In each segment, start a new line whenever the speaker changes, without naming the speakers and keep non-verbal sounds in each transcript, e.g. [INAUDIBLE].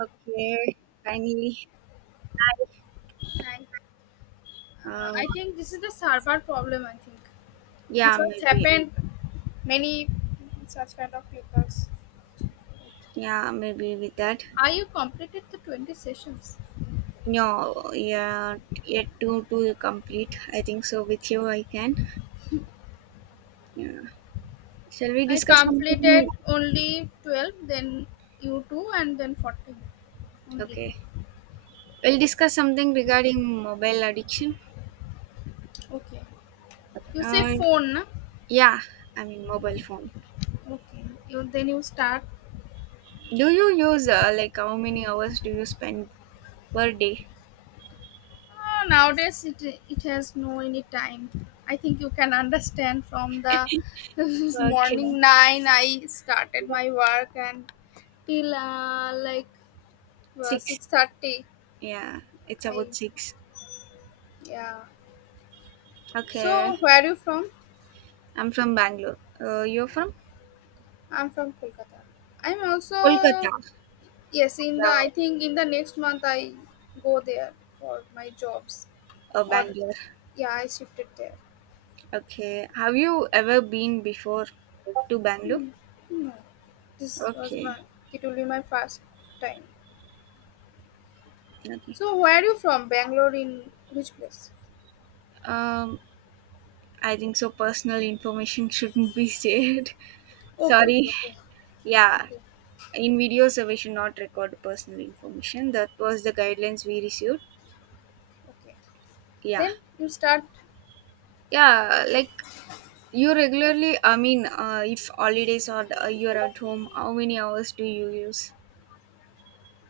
Okay, finally.
Thank.
Uh,
I think this is the Sarbar problem. I think this
yeah,
has
maybe.
happened many such kind of peoples.
Yeah, maybe with that.
Are you completed the 20 sessions?
No, yeah, yet to complete. I think so. With you, I can. Yeah. Shall we
I
discuss something?
completed only 12, then you two, and then 14 only.
Okay. We'll discuss something regarding mobile addiction.
Okay. You say
Uh,
phone, na?
yeah, I mean mobile phone.
Okay. You then you start.
Do you use, like, how many hours do you spend per day?
Nowadays, it has no any time. I think you can understand from the [LAUGHS]
Okay.
morning 9, I started my work and till like
Six.
6:30.
Yeah, it's
I,
about six.
yeah.
Okay.
So, where are you from?
I'm from Bangalore. You're from?
I'm from Kolkata. I'm also,
Kolkata.
yes, in I
Yeah,
think in the next month I go there for my jobs. Or,
Bangalore.
yeah, I shifted there.
Okay. Have you ever been before to Bangalore?
No, this was
Okay.
it will be my first time.
Okay.
So where are you from? Bangalore in which place?
Um, I think so. Personal information [LAUGHS] shouldn't be shared. [LAUGHS]
Okay, okay,
Sorry.
okay,
Yeah.
okay,
In videos, we should not record personal information. That was the guidelines we received.
okay.
Yeah.
Then you start,
Yeah. Like you regularly. I mean, if holidays or you're at home, how many hours do you use?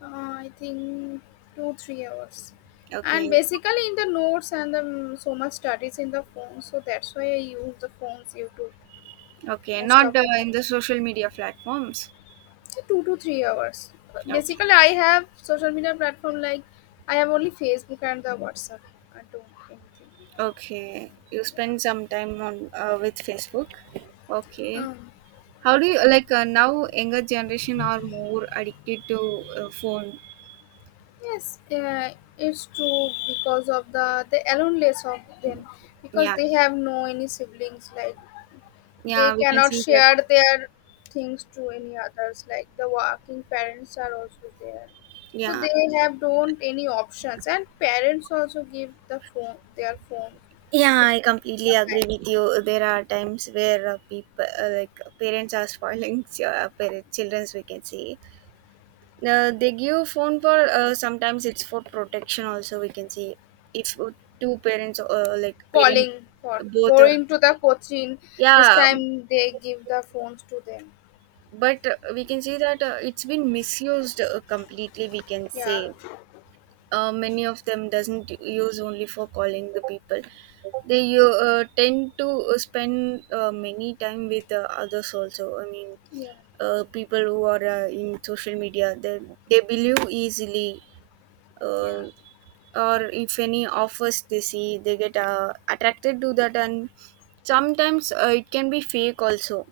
I think 2 3 hours, and
Okay.
basically in the notes and the so much studies in the phone. So that's why I use the phones YouTube
Okay.
most
Not
of the
in
time.
the social media platforms.
So 2 to 3 hours.
Okay.
Basically, I have social media platform like I have only Facebook and the WhatsApp. I don't anything.
Okay. You
Yeah.
spend some time on with Facebook. Okay.
Um,
How do you like, now? Younger generation are more addicted to phone.
yes, it's true because of the they alone less of them because
Yeah.
they have no any siblings like they
Yeah. We can
cannot
see that.
share their things to any others like the working parents are also there so
Yeah.
they have don't any options and parents also give the phone their phone to
Yeah, I completely agree with you. There are times where, people, like parents, are spoiling, [LAUGHS] parents, childrens. We can see. They give phone for, sometimes it's for protection. Also, we can see if, two parents, like parents,
calling for
both are,
going to the coaching this
yeah,
time they give the phones to them.
but we can say that it's been misused, completely, we can
Yeah,
say many of them doesn't use only for calling the people. They tend to spend many time with others also. I mean,
yeah,
people who are in social media, they believe easily, uh,
yeah,
or if any offers they see, they get attracted to that, and sometimes it can be fake also.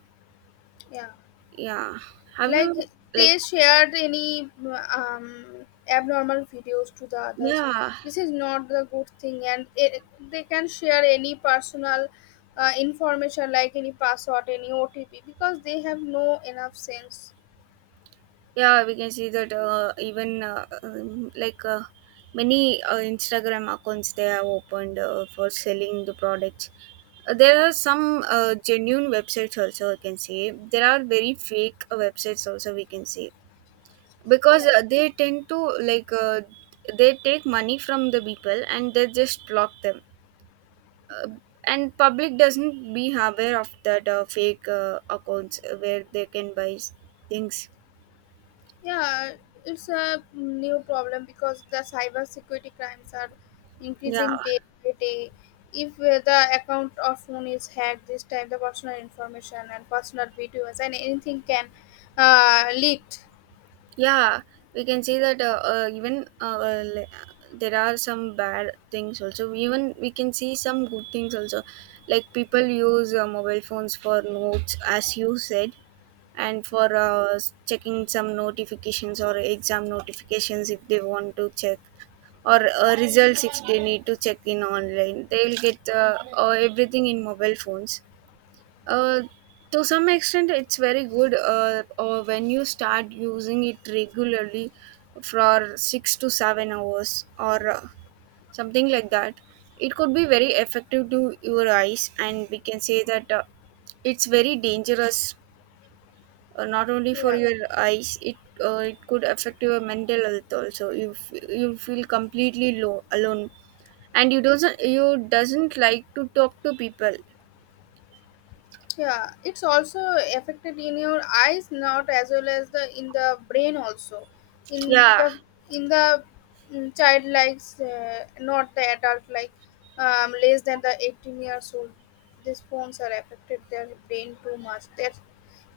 yeah,
Yeah. Have
like
you, like,
they shared any um, abnormal videos to the others.
yeah,
This is not the good thing and they can share any personal information like any password any otp because they have no enough sense.
yeah, we can see that, even, like, many Instagram accounts they have opened for selling the products. There are some genuine websites also, I can say. There are very fake websites also, we can say, because
Yeah.
they tend to, like, they take money from the people and they just block them, uh, and public doesn't be aware of that fake accounts where they can buy things.
Yeah, it's a new problem because the cyber security crimes are
Yeah.
increasing day by day. If the account or phone is hacked, this time the personal information and personal videos and anything can leaked.
Yeah, we can see that, even, there are some bad things also. Even we can see some good things also. Like, people use mobile phones for notes, as you said, and for checking some notifications or exam notifications if they want to check, or results if they need to check in online. They'll get everything in mobile phones, uh, to some extent, it's very good, when you start using it regularly for 6 to 7 hours or something like that. It could be very effective to your eyes, and we can say that it's very dangerous, not only for
Yeah.
your eyes. It could affect your mental health also. You feel completely low alone, and you doesn't like to talk to people.
Yeah, it's also affected in your eyes not as well as the in the brain also in
Yeah.
the child likes not the adult like less than the 18 years old these phones are affected their brain too much that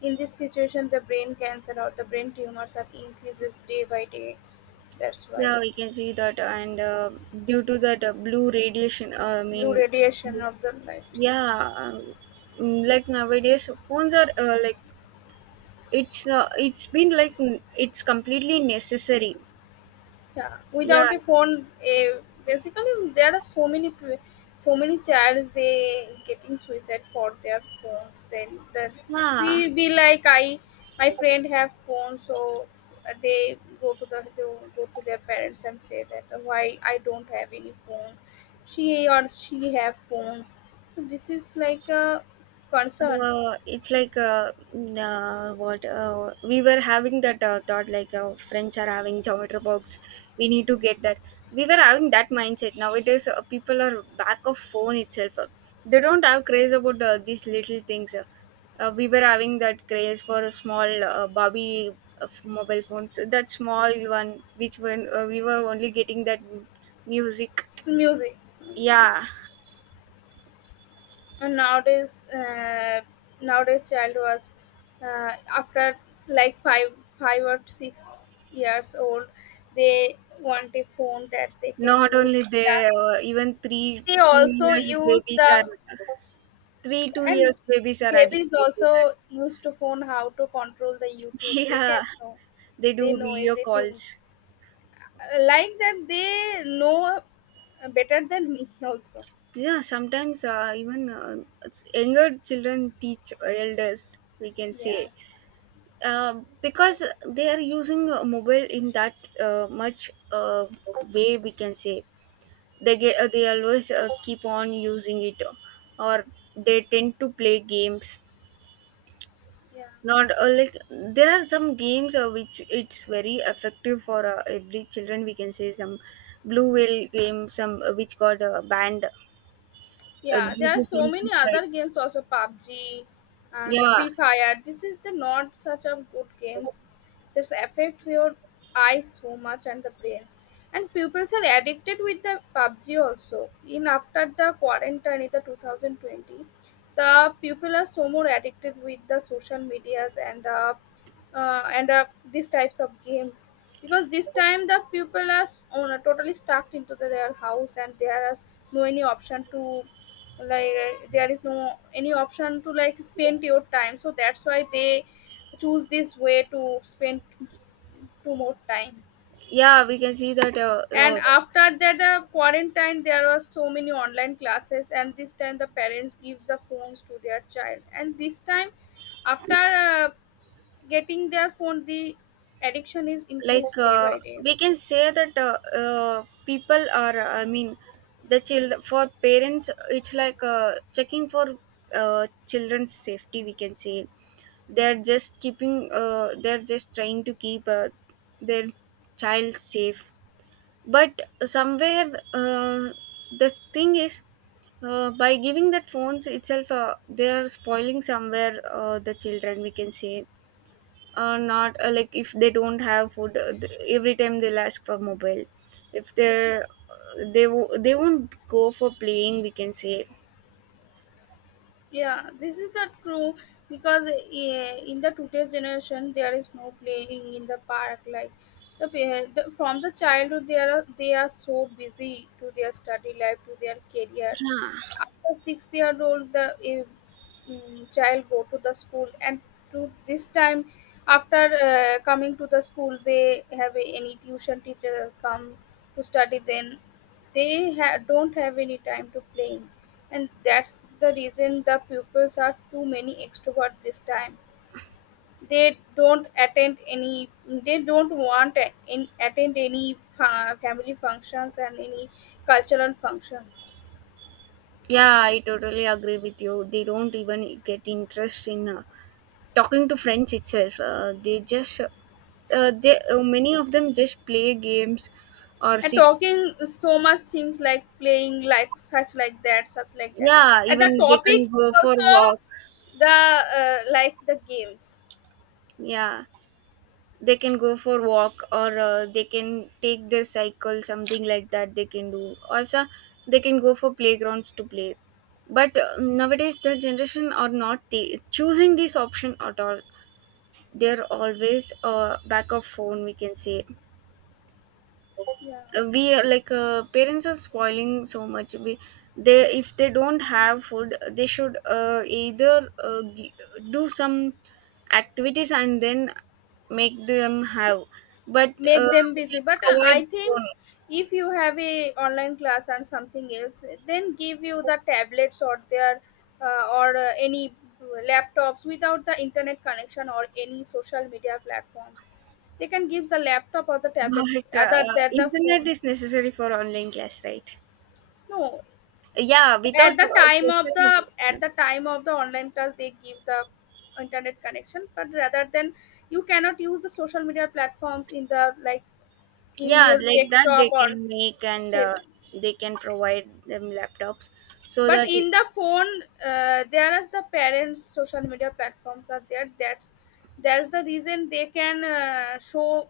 in this situation the brain cancer or the brain tumors are increases day by day, that's why
Yeah, we can see that, and due to that blue radiation, I
blue
mean,
radiation of the light.
yeah, like, nowadays phones are, like, it's been, like, it's completely necessary.
Yeah,
Yeah,
without a phone, eh, basically there are so many so many childs they getting suicide for their phones. Then the
yeah.
she be like I my friend have phone, so they go to they go to their parents and say that why I don't have any phones. She or she have phones. So this is like a concern.
It's like, what we were having that thought, like, friends are having geometry box, we need to get that. We were having that mindset. Nowadays, people are back of phone itself. They don't have craze about these little things, we were having that craze for a small, bobby of mobile phones, that small one, which when we were only getting that music.
It's music.
Yeah.
And nowadays nowadays child was uh, after like 5 or 6 years old they want a phone that they can
Not
use
only
the,
they, even three
they
to two
also
years
use
babies
the
are three two
and
years babies are
babies
addicted to that.
also used to phone how to control the
[LAUGHS]
youtube they can
Yeah,
know
they
they
do
know
video
everything.
calls.
Like that they know better than me [LAUGHS] also.
Yeah, sometimes, even, it's younger children teach elders. We can
Yeah,
say, uh, because they are using mobile in that much way. We can say they always, keep on using it, or they tend to play games,
yeah.
not like, there are some games which it's very effective for every children, we can say. Some blue whale game, some which got banned,
Yeah,
due
there are
to
so
some
many other
suicide.
games also PUBG and
Yeah.
Free Fire. This is the not such a good games. This affects your eyes so much and the brains. And pupils are addicted with the PUBG also. In after the quarantine in the 2020, the people are so more addicted with the social medias and uh, and uh, these types of games because this time the people are on, totally stuck into their house and there is no any option to like there is no any option to like spend your time so that's why they choose this way to spend two more time.
Yeah, we can see that,
And after that the quarantine there were so many online classes and this time the parents give the phones to their child and this time after getting their phone the addiction is
like,
increased day by day.
we can say that, people are, I mean, the child for parents, it's like, checking for children's safety, we can say. They're just trying to keep their child safe. But somewhere, the thing is, by giving that phones itself, they are spoiling somewhere the children, we can say. Not, like, if they don't have food, every time they'll ask for mobile. if
Yeah.
they're uh, they, wo- they won't go for playing, we can say.
Yeah, this is the true because eh, in the today's generation there is no playing in the park like the from the childhood they are so busy to their study life to their career.
Yeah.
After 6 year old the child go to the school and to this time after coming to the school they have any tuition teacher come to study then they don't have any time to playing, and that's the reason the pupils are too many extrovert this time. They don't attend any. They don't want a- in attend any family functions and any cultural functions.
Yeah, I totally agree with you. They don't even get interest in talking to friends itself. They just, they many of them just play games or
And
sit.
talking so much things like playing, like such like that, such like that.
Yeah,
And the
even they can
topic
go for
also
walk.
the like the games.
Yeah, they can go for walk, or they can take their cycle, something like that. They can do also. They can go for playgrounds to play. But, nowadays, the generation are not the choosing this option at all. They're always back of phone, we can say.
Yeah.
We are like, parents are spoiling so much. We they If they don't have food, they should, either, uh, gi- do some activities and then make them have, but
Make
uh,
them busy
we
but
provide
I think
phone.
if you have a online class or something else then give you the tablets or their or any laptops without the internet connection or any social media platforms they can give the laptop or the
[LAUGHS]
tablets
But
other than the
internet
phone.
is necessary for online class, right?
No,
Yeah, without
at the time of
social
the
media.
at the time of the online class they give the internet connection but rather than you cannot use the social media platforms in the like in
Yeah,
your
like that
desktop
they
or
can make, and
fa-
they can provide them laptops so
but
that
in the phone there is the parents social media platforms are there. That's the reason they can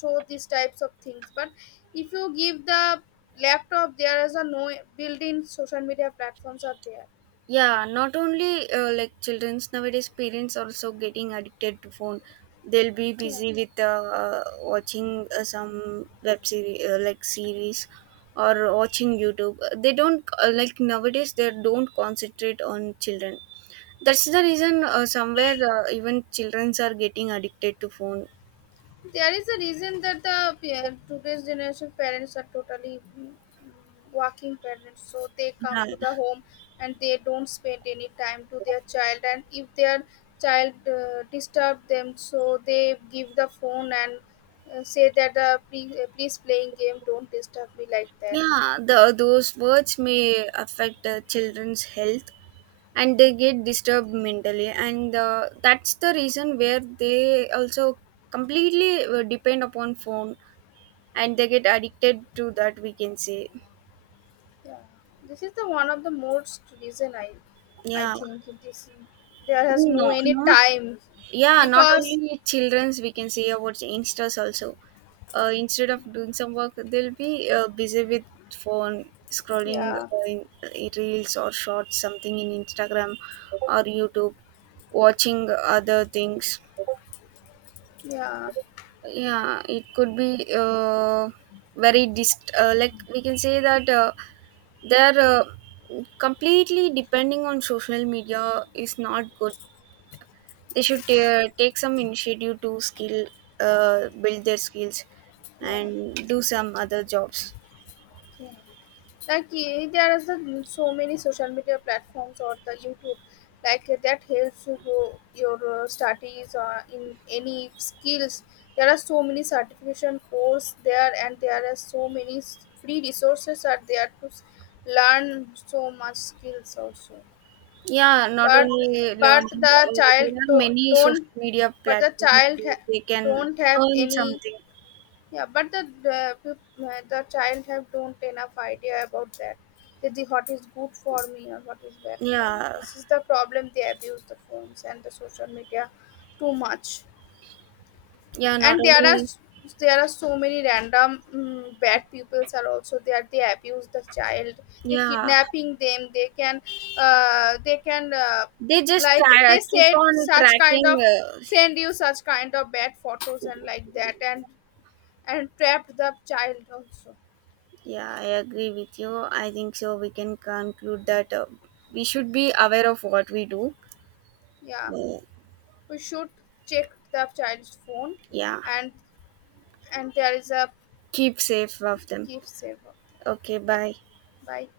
show these types of things but if you give the laptop there is a no built-in social media platforms are there.
Yeah, not only like children's, nowadays parents also getting addicted to phone. They'll be
Yeah.
busy with, watching some web series, like series, or watching YouTube. They don't, like, nowadays they don't concentrate on children. That's the reason, somewhere, even childrens are getting addicted to phone.
There is a reason that the today's generation parents are totally working parents, so they come
Yeah.
to the home and they don't spend any time to their child. And if their child disturb them, so they give the phone and say that please, please playing game, don't disturb me like that.
Yeah, those words may affect children's health, and they get disturbed mentally, and that's the reason where they also completely depend upon phone, and they get addicted to that, we can say.
Yeah, this is the one of the most reason I
Yeah.
think it is. There has no
No,
any
not.
time
Yeah, not
because
only children's, we can say about youngsters also. Instead of doing some work, they'll be busy with phone, scrolling,
yeah,
in reels or shorts, something in Instagram, or YouTube, watching other things.
yeah,
Yeah, it could be, like, we can say that they're, completely depending on social media is not good. They should take some initiative to, skill build their skills
yeah.
and do some other jobs.
Yeah. Like eh, there is a, so many social media platforms or the YouTube, like eh, that helps to grow your studies in any skills. There are so many certification course there, and there are so many free resources are there to learn so much skills also.
Yeah, not
But
only
but
learning,
the
there
child
are many
don't
social media
but the
platforms
child
where they can
don't have
earn
any
something.
yeah, but the the child have don't enough idea about that. That the what is good for me or what is bad for me.
Yeah.
This is the problem. They abuse the phones and the social media too much.
Yeah, not
And there are
only.
there are so many random bad peoples are also there. They abuse the child. They
Yeah,
kidnapping them. They can
they just
like
try,
they
keep
said
on
such kind
tracking,
of send you such kind of bad photos and like that and trapped the child also
yeah, I agree with you. I think so, we can conclude that, we should be aware of what we do.
yeah.
uh,
We should check the child's phone
yeah,
and and there is a
keep safe of them.
gift saver
Okay,
like
bye.
that bye.